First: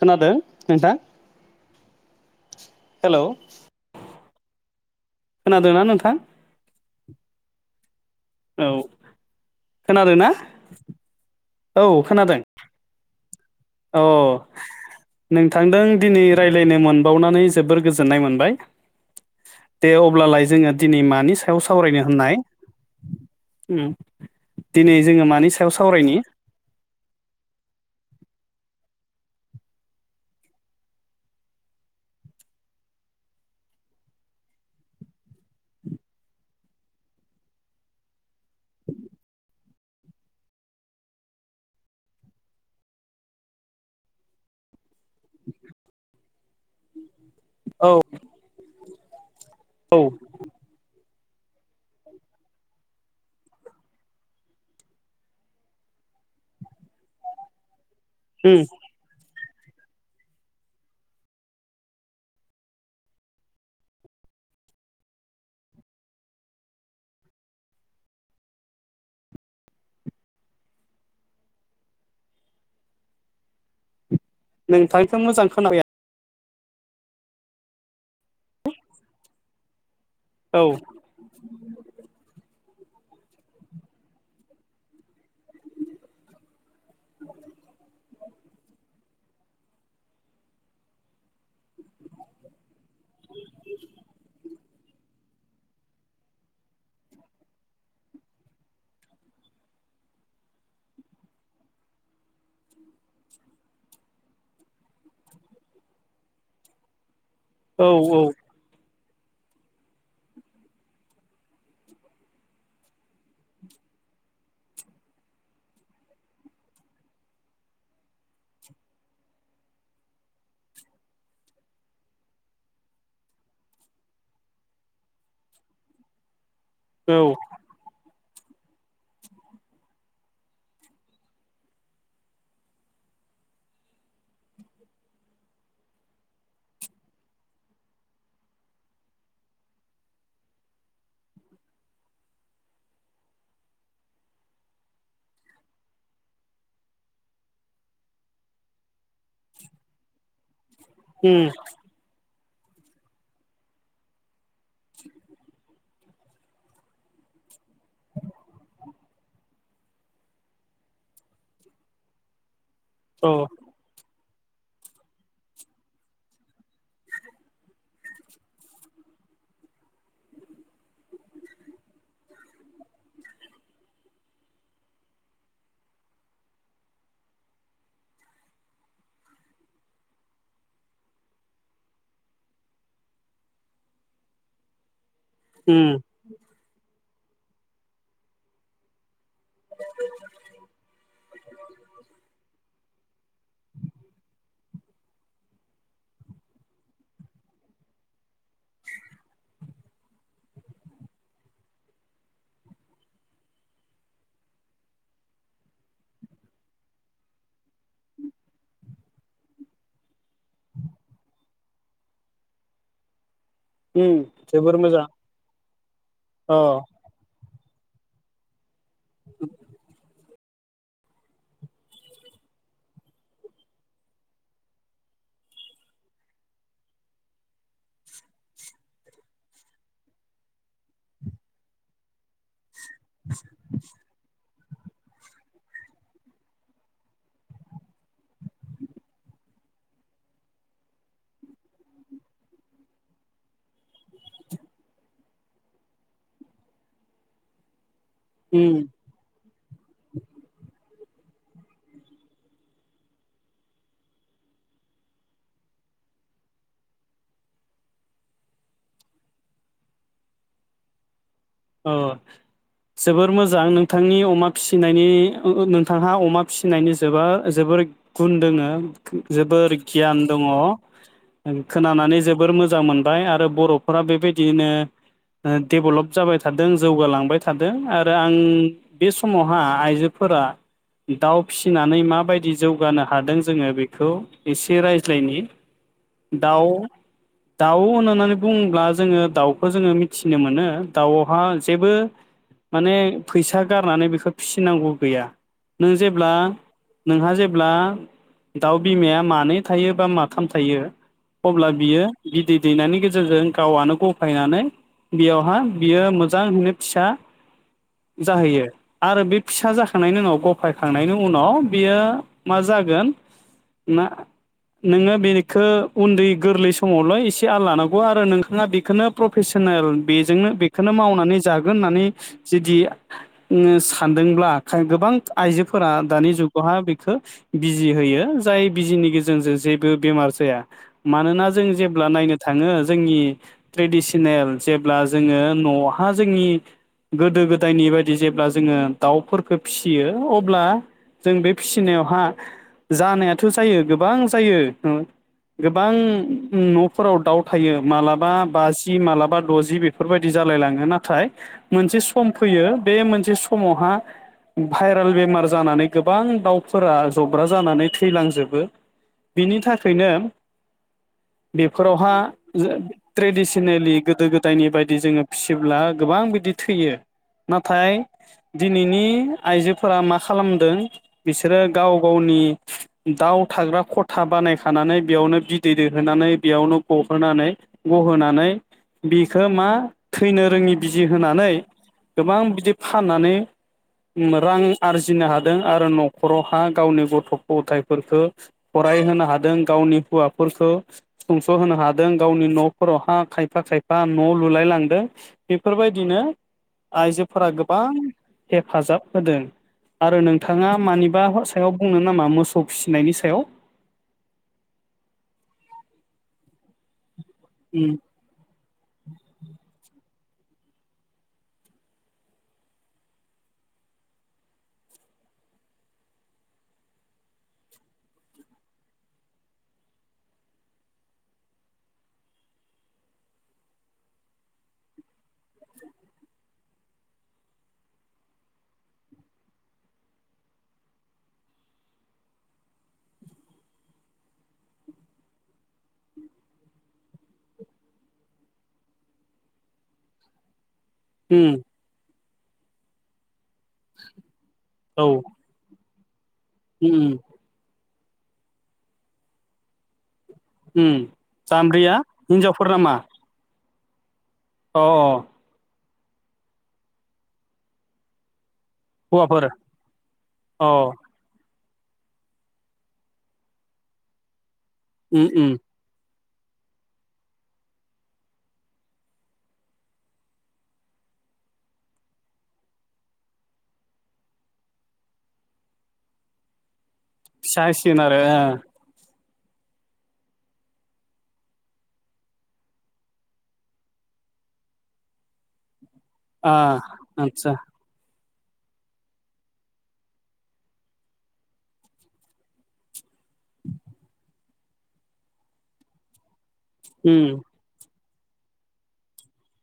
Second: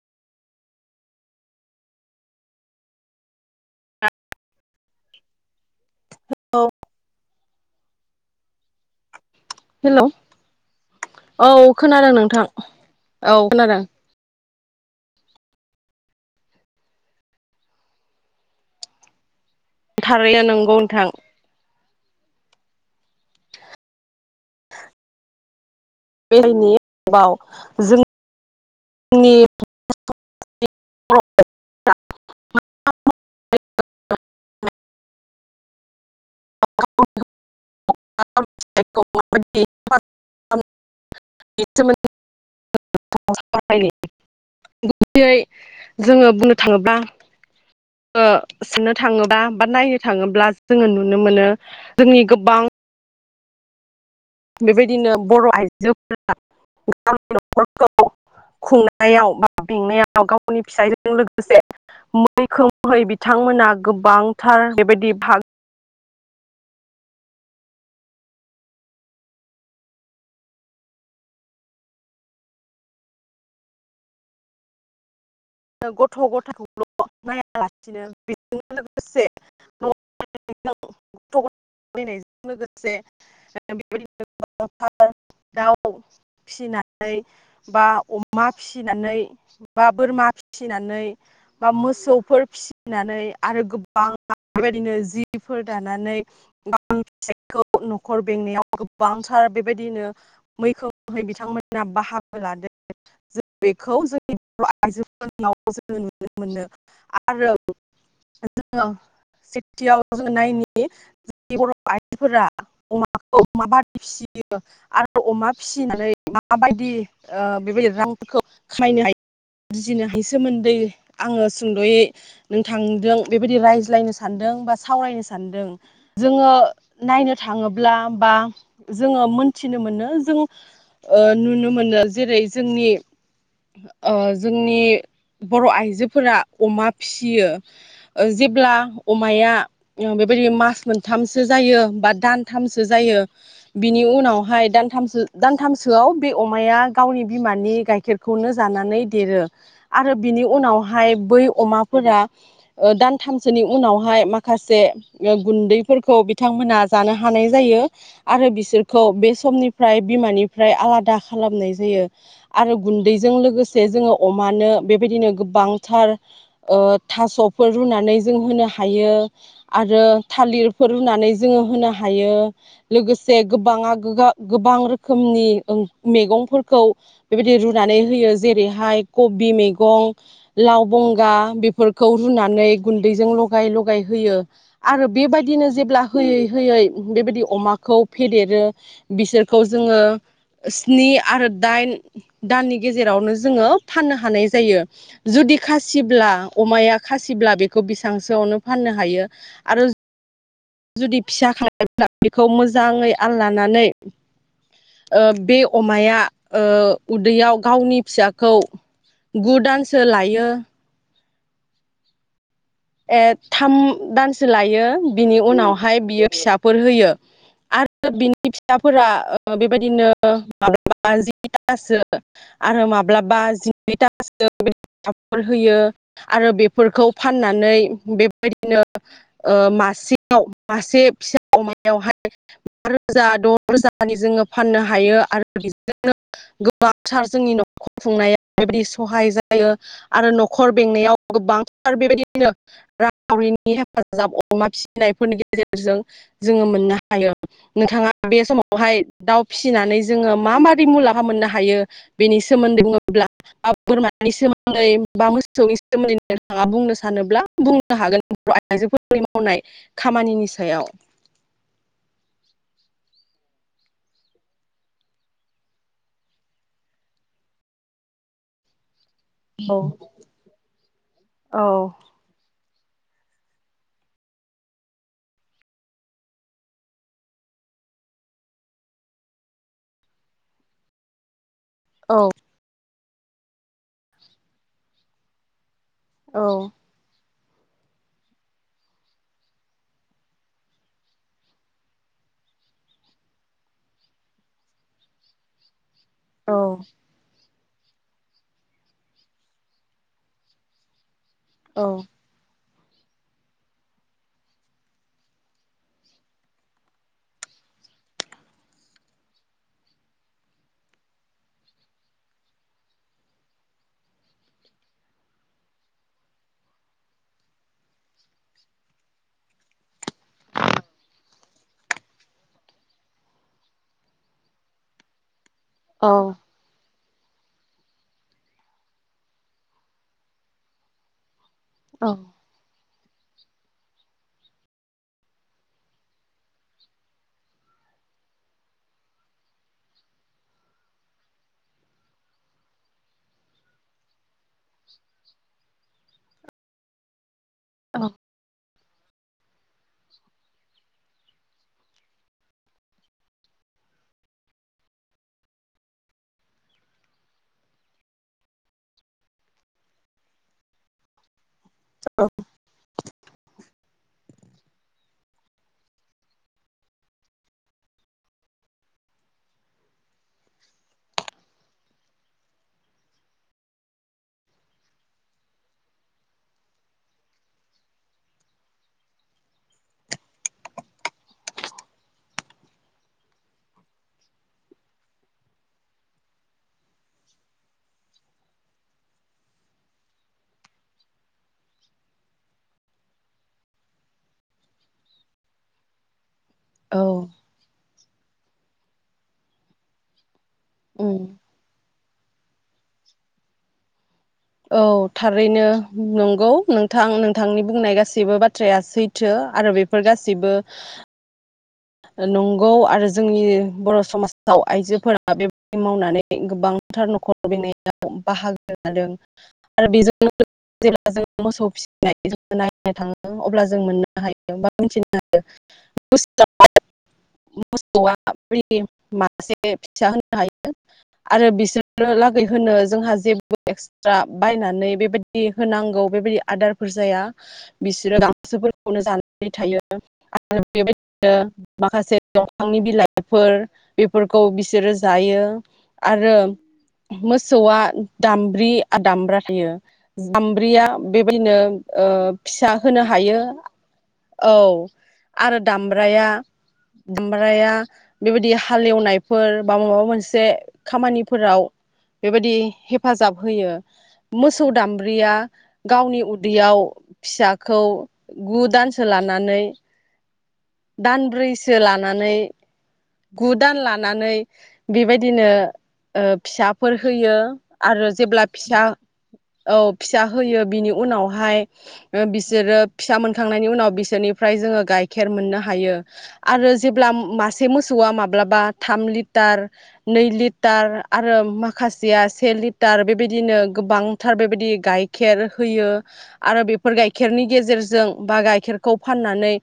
खोनादों नोंथां हेलौ। खोनादों ना नोंथां? औ औ। हेलौ खोनादोंना? औ खोनादों नोंथां। औ खोनादों। औ नोंथांदों दिनै रायज्लायनो मोनबावनानै जोबोर गोजोननाय मोनबाय। दे थारैनो अब्लालाय जोङो नंगौ दिनै नोंथां मानि सायाव साव सावरायनो होननाय उम दिनै जोङो मानि सा [unintelligible] जों नि [unintelligible] [unintelligible] [unintelligible] [unintelligible] [unintelligible] जोङो बुंनो थाङोब्ला औ ओ सानना थाङोबा नायनो औ थाङोब्ला जोङो नु नो मोनो जोंनि गोबां बेबायदिनो बर' आइजोफोरा गावनि न'खर खौ उम खुंनायाव बेंनायाव गावनि फिसायजों लोगोसे मैखोमहै बिथांमोना गोबांथार बेबायदि भाग नोंथांथ' मोजां खोनाबाय गथ' गथ खौल' नायालासिनो बेजों लोगोसे न' औ गथ' ग नायजों लोगोसे [inaudible] जे बेबायदिनो फा दाउ फिसिनाय [inaudible] बा अमा फिसिनानै बा बोरमा फि [inaudible] फिसिनानै बा मोसौफोर फिसि-' फाननानै आरो गोबां [inaudible] बिदिनो जिफोर दानानै फिखौ न'खर बेंनायाव गोबांथार बेबायदिनो मैखोमहै बिथांमोना बाहागो लादों जों बेखौ जोंनि बर आइजो फोरनि [inaudible] जोङो नुनो मोनो आ [inaudible] आरो औ औ जोड़ो [inaudible] सेथियाव जों नायनि जोंनि बर' आइजोफोरा अमाखौ माबादि फिसियो आरो अमा फिसिनानै माबायदि ओ बेबायदि रांफोरखौ खामायनो हायो [unintelligible] बुजिनो हाय सोमोन्दै आङो सुंद'यै नोंथांदों बेबायदि रायज्लायनो सानदों बा सावरायनो सानदों जोङो नायनो थाङोब्ला बा जोङो मोनथिनो मोनो जोंड़ो ओ नुनो मोनो जेरै जोंनि ओ जोंनि बर' आइजोफोरा अमा फिसियो ओ जेब्ला अमाया बेबायदि मास मोनथामसो जायो बा दानथामसो जायो बिनि उनावहाय दथामसो दानथामसोआव बे अमाया गावनि बिमानि गाइखेरखौनो जानानै देरो आरो बिनि उनाव हाय बै अमाफोरा ओ दानथामसोनि उनावहाय माखासे ओ गुन्दैफोरखौ बिथांमोना जानो हानाय जायो आरो बिसोरखौ बे समनिफ्राय बिमानिफ्राय आलादा खालामनाय जायो । आरो गुन्दैजों औ लोगोस जोङो अमानो बेबायदिनो गोबांथार ओ थास'फोर रुनानै जोङो होनो हायो आरो थालिरफोर रुनानै जोङो होनो हायो । लोगोसे गोबांआ गोगा गोबां रोखोमनि ओं मैगंफोरखौ बेबायदि रुनानै होयो । जेरैहाय कबि मैगं लाव बंगा बेफोरखौ रुनानै गुन्दैजों लगाय लगाय होयो आरोब बेबायदिनो जेब्ला औ होयै होयै बेबायदि अमाखौ फेदेरो। बिसोरखौ जोङो स्नि आरो दाइन दाननि गेजेरावनो जोङो फाननो हानाय जायो जुदि खासिब्ला अमाया खासिब्ला बेखौ बिसां सोआवनो फाननो हायो आरो जुदि फिसा बेखौ मोजाङै आल लानानै ओ बे अमाया ओ उदैयाव गावनि फिसाखौ गु दानसो लायो । [inaudible] एद थाम दानसो जोबोर लायो मोजां बिनि उनावहाय बियो अ फिसाफोर होयो । आरो बिनि फिथ [inaudible] फिसाफोरा ओ बेबायदिनो [inaudible] आरो माब्लाबा जिनै दानसो होयो आरो बेफोरखौ फानना नै बेबायदिनो ओ मासेयाव मासे फिसा अमायावहाय [inaudible] बा रोजा द' रोजानि जोङो [inaudible] फाननो हायो आरो बिजोंनो गोबांथार जोंनि न'खर खुंनाया बेबायदि सहाय जायो आरो न'खर बेंनायाव गोबांथार बेबायदि [inaudible] रावरिनि हेफाजाब अमा फिसिनायफोरनि गेजेरजों जोङो मोननो हायो नोंथाङा [inaudible] बे उम समावहाय दाउ फिसिनानै जोङो मा मा दि मुलामफ [inaudible] हाब मोननो हायो बेनि सोमोन्दै बुङोब्ला बा बोरमानि सोमोन्दै बा मोसौनि सोमोन्दै नोंथाङा बुंनोस [inaudible] सानोब्ला बुंनो हागोन बर'आइजोफोरनि मावनाय खामानिनि सायाव। ओ जोबोर मोजां नोंथांनि अमा फिसिनायनि ओ ओ नोंथांहा अमा फिसिनायनि जोबा जोबोर गुन दोंङो । जोबोर औ गियान दंङ, औ खोनानानै जोबोर मोज मोजां मोनबाय आरो बर'फोरा बे बायदिनो ओ दे'ब्लब जाबाय थादों जौगालांबाय थादों आरो आं बे समावहा आइजो फोरा दाव फिसिनानै औ माबायदि जौगानो हादों जोंङो बेखौ एसे रायज्लायनि औ दाव दाव होननानानै बुंङोब्ला जोंङो दावखौ जोंङो मिथिनो मोनो दाव बा ओन से बो माने फैसा गारनानै बेखौ फिसिनांगौ गैया। नों जेब्ला औ नोंहा जेब ब्ला दाव बिमाया मानै थायो बा माथाम थायो अब्ला औ बियो बिदिद दै नायनि गेजेरजों गावनो गफायनानै बेयावहा बियो मोजां हैनो फिसा जाहैयो, आरो बे फिसा जाखांनायनि उनाव गफाय खांनायनि उनाव बियो मा जागोन नोंङो बिखो उन्दै गोरलै समाव ल' आल लानांगौ आरो नोंखांया बिखोनो फ्रफिसेेनेल बेजोंनो बे खौनो मावनानै जागोन होननानै जुदि उम सानदोंब्ला खाय गोबां आइजोफोरा दानि जुगावहा बे खो बिजि होयो जाय बिजिनि गेजेर जों जेबो बेमार जाया मानोना जों जेब्ला औ नायनो थांङो जोंनि ट्रेडिसनेल जेब्ला जोंङो न'हा जोंनि गोदो गोदायनि बायदि जेब्ला जोंङो दाव फोरखौ फिसियो अब्ला जों बे फिसिनायावहा जानायाथ' जायो गोबां जायो ओ गोबां न'फोराव दाव फाययो औ मालाबा बाज जि मालाबा द'जि बेफोरबाय दि जालायलांङो नाथाय मोनसे सम फैयो बे मोनसे समावहा भाइरेल बेमार जानानै गोबां दाव फोरा जब्रा जानानै थैलांजोबो बिनि थाखायनो बेफोरावहा जो ट्रेडिसनेलि गोदो गोद दायनि बाय दि जोंङो फिसिब्ला गोबां बिदि थैयो नाथाय दिनैनि आइजोफोरा मा खालामदों बिसोरो गाव गावनि दाव थाग्रा खथा बानायखानानै बेयावनो बिदै दैहोनानै बेयावनो गहोनानै गहोनानै बिखौ मा थैनो रोंङि बिजि होनानै गोबां बिदि फाननानै रां आरजिनो हादों आरो न'खरावहा गावनि गथ' गथायफोरखौ फरायहोनो हादों गावनि हौवाफोरफोरखौ सुंस'होनो हादों गावनि न'फोरावहा खायफा खायफा न' लुलाय लां दो बेफोरबायदिनो औ आइजोफोरा गोबां हेफाजाब होदों आरो नों थांङा मानिबा उम सायाव बुंनो नाम मा मोसौ फिसिनायनि सायाव औ थारैनो नंगौ। नोंथां नों थांनि उम बुंनाय गासैबो बाथ्राया सैथो आरो बेफोर गासै सिबो नंगौ आरो जोंनि बर' समाजाव आइजोफोरा बेबायदि मावनानै गोबांथार न'खर लुबैनायाव बाहागो लादों आरो बेजों जेब्ला जों मोसौ फिसिनाय नायनो थाङो अब्ला जों मोननो हायो बा मिथिनो हायो [inaudible] [inaudible] उम माखासे-' दंफांनि बिलाइ [inaudible] फोर बेफोरखौ बिसोरो औ जायो। [inaudible] आरो उम मोसौ आ। दामब्रि आरो दामब्रा थायो। जामब्रिया उम बेबायदिनो जाम्ब्रिया हिनजावफोर फिसा नामा होनो हायो। औ अ आरो दामब्राया दामब्राया बेबायदि [inaudible] हौवाफोर हालेवनायफोर बा माबा मोनसे अ खामानिफोराव बेबायदि हेफाजाब होयो मोस- औ उम दामब्रिया उम गावनि उ- दैयाव फिसाखौ गु दानसो लानानै दानब्रैसो लानानै गु दान लानानै बेबायदिनो अ फिसा- फोर होयो फिसा होसिगोन आरो जेब्ला ओ फिसा औ फिसा होयो बिनि उनावहाय बिसोरो फिसा मोनखांनायनि उनाव बिसोरनिफ्राय जोङो गाइखेर मोननो हायो । ओ आरो जेब्ला आदसा मास मोसौआ माब्लाबा थाम लिटार नै लिटार आरो माखासेआ से लिटार-' बिदिनो गोबांथार बे बिदि गाइखेर होयो। आरो बेफोर उम गाइखेरनि गेजेरजों बा गाइखेरखौ फाननानै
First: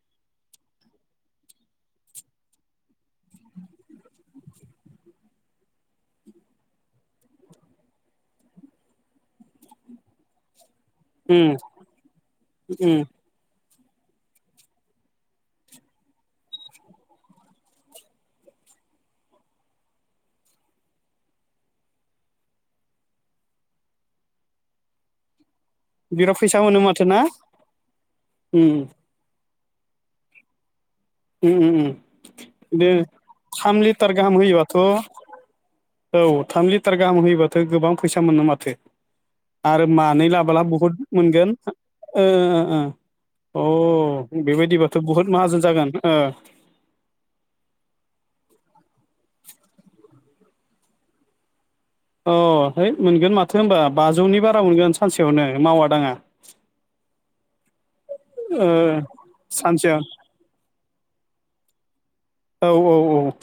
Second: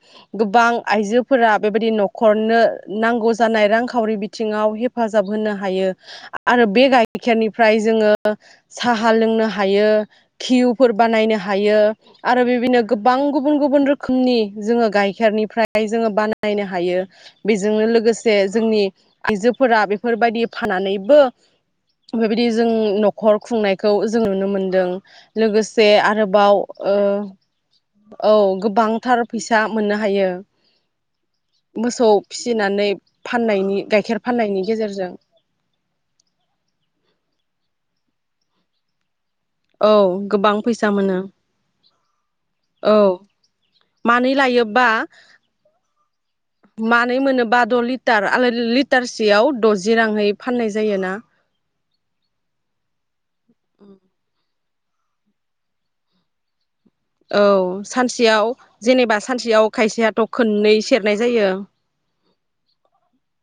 गोबां आइजोफोरा बेबायदि न'खरनो नांगौ जानाय रांखावरि बिथिङाव हेफाजाब होनो हायो आरो बे गाइखेरनिफ्राय जोङो साहा लोंनो हायो घिउ फोर बानायनो उम हायो आरो बिदिनो उम गोबां गुबुन गुबुन रो खोमनि जोङो गाइखेरनिफ्राय जोङो बानायनो हायो। बेजोंनो लोगोसे जोंनि आइजोफोरा बेफोरबायदि फानानैबो बेबायदि जों न'खर खुंनायखौ जों नुनो मोनदों लोगोस से बिराद फैसा आरोबाव मोनो औ माथो ना औ उम गोबांथार फैसा मोननो हायो। उम उम मोसौ उम। दे फिसिनानै फाननायनि थाम लिटार गाइखेर गाहाम फाननायनि होयोबाथ' गेजेरजों औ थाम लिटार गाहाम होयोबा गोबां फैसा मोनो माथो। आरो औ मानै गोबां लाब्ला फैसा बुहुद मोनो मोनगोन उ उ औ उ मानै अ लायोबा बेबायदिबाथ' बुहुद माहाजोन जागोन। मानै मोनो बा द' लिटार लिटारसेयाव द'जि राङै फाननाय जायोना। अ है मोनगोन मा- थो होनबा बाजौनि बा रा मोनगोन सानसेयावनो मावा दाङा औ सानसेयाव ओ जेनेबा सानसेयाव खायसेयाथ' खननै सेरनाय जायो। औ औ औ।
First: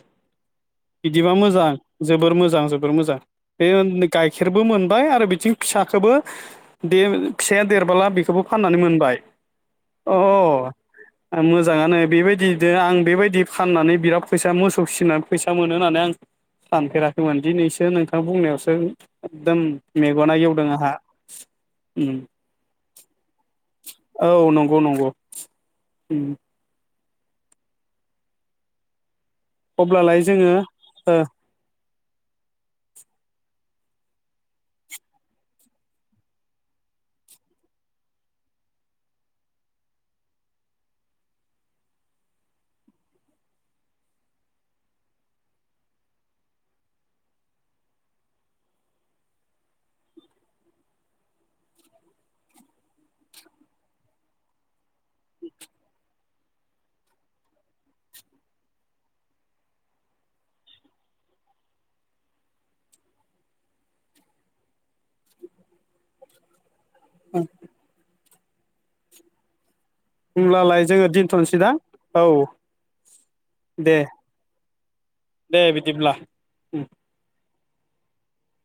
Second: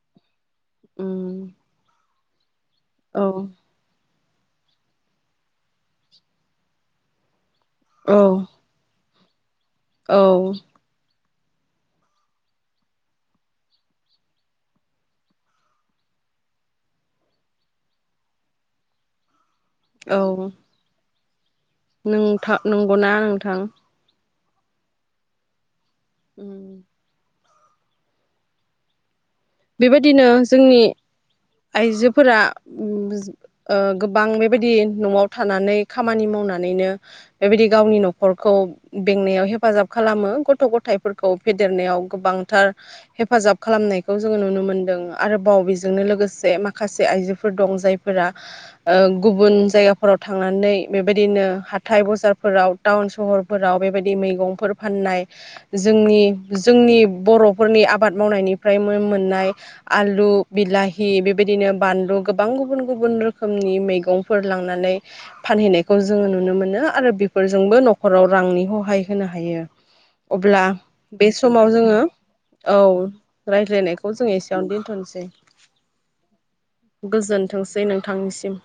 बिदिबा उम मोजां। जोबोर मोजां जोब बोर मोजां औ बे उननि गाइखेरबो मोनबाय आरो बिथिं फिसाखोबो दे फिसाया देरबोला औ बेखौबो फाननानै मोनबाय। अ। औ आं मोजाङानो बेबायदिनो आं बेबायदि फाननानै बिराद फैसा मोसौ फिसिना फैसा मोनो होननानै आं सानफेराखैमोन दिनैसो नोंथां बुंनायावसो एकदम मेगना गेवदों आंहा। उम नोंथां नंगौना नोंथां? औ नंगौ नंगौ। उम। [inaudible] अब्लालाय बेबायदिनो जोङो जोंनि ओ आइजो फोरा ओम ओ गोबां बेबायदि न'आव थानानै खामानि मावनानैनो बेबायदि गावनि न'खरखौ बेंनायाव हेफाजाब खालामो। गथ' गथायफोरखौ फेदेरनायाव गोबांथार हेफाजाब खालामनाय खौ जोङो नुनो मोनदों। आरोबाव बेजोंनो लोगोसे माखासे आइजोफोर दं जायफोरा गुबुन जायगाफोराव थांनानै बेबायदिनो हाथाय बजारफोराव टाउन सहरफोराव बेबायदि मैगंफोर फाननाय जोंनि जोंनि बर'फोरनि आबाद मावनायनि फ्राय मोन- मोननाय आलु, बिलाहि बेबायदिनो बानलु गोबां गुबुन गुबुन रोखोमनि मैगंफोर लांनानै फानहैनायखौ जोङो नुनो मोनो। आरो बेफोरजोंबो न'खराव रांनि हहाय होनो हायो। अब्ला होमब्लालाय जोङो बे दोनथ'नोसै समाव दां जोङो औ औ। दे रायज्लायनायखौ जों एसेयावनो दोनथ'नोसै दे बिदिब्ला गोजोनथों नोंथांनिसिम।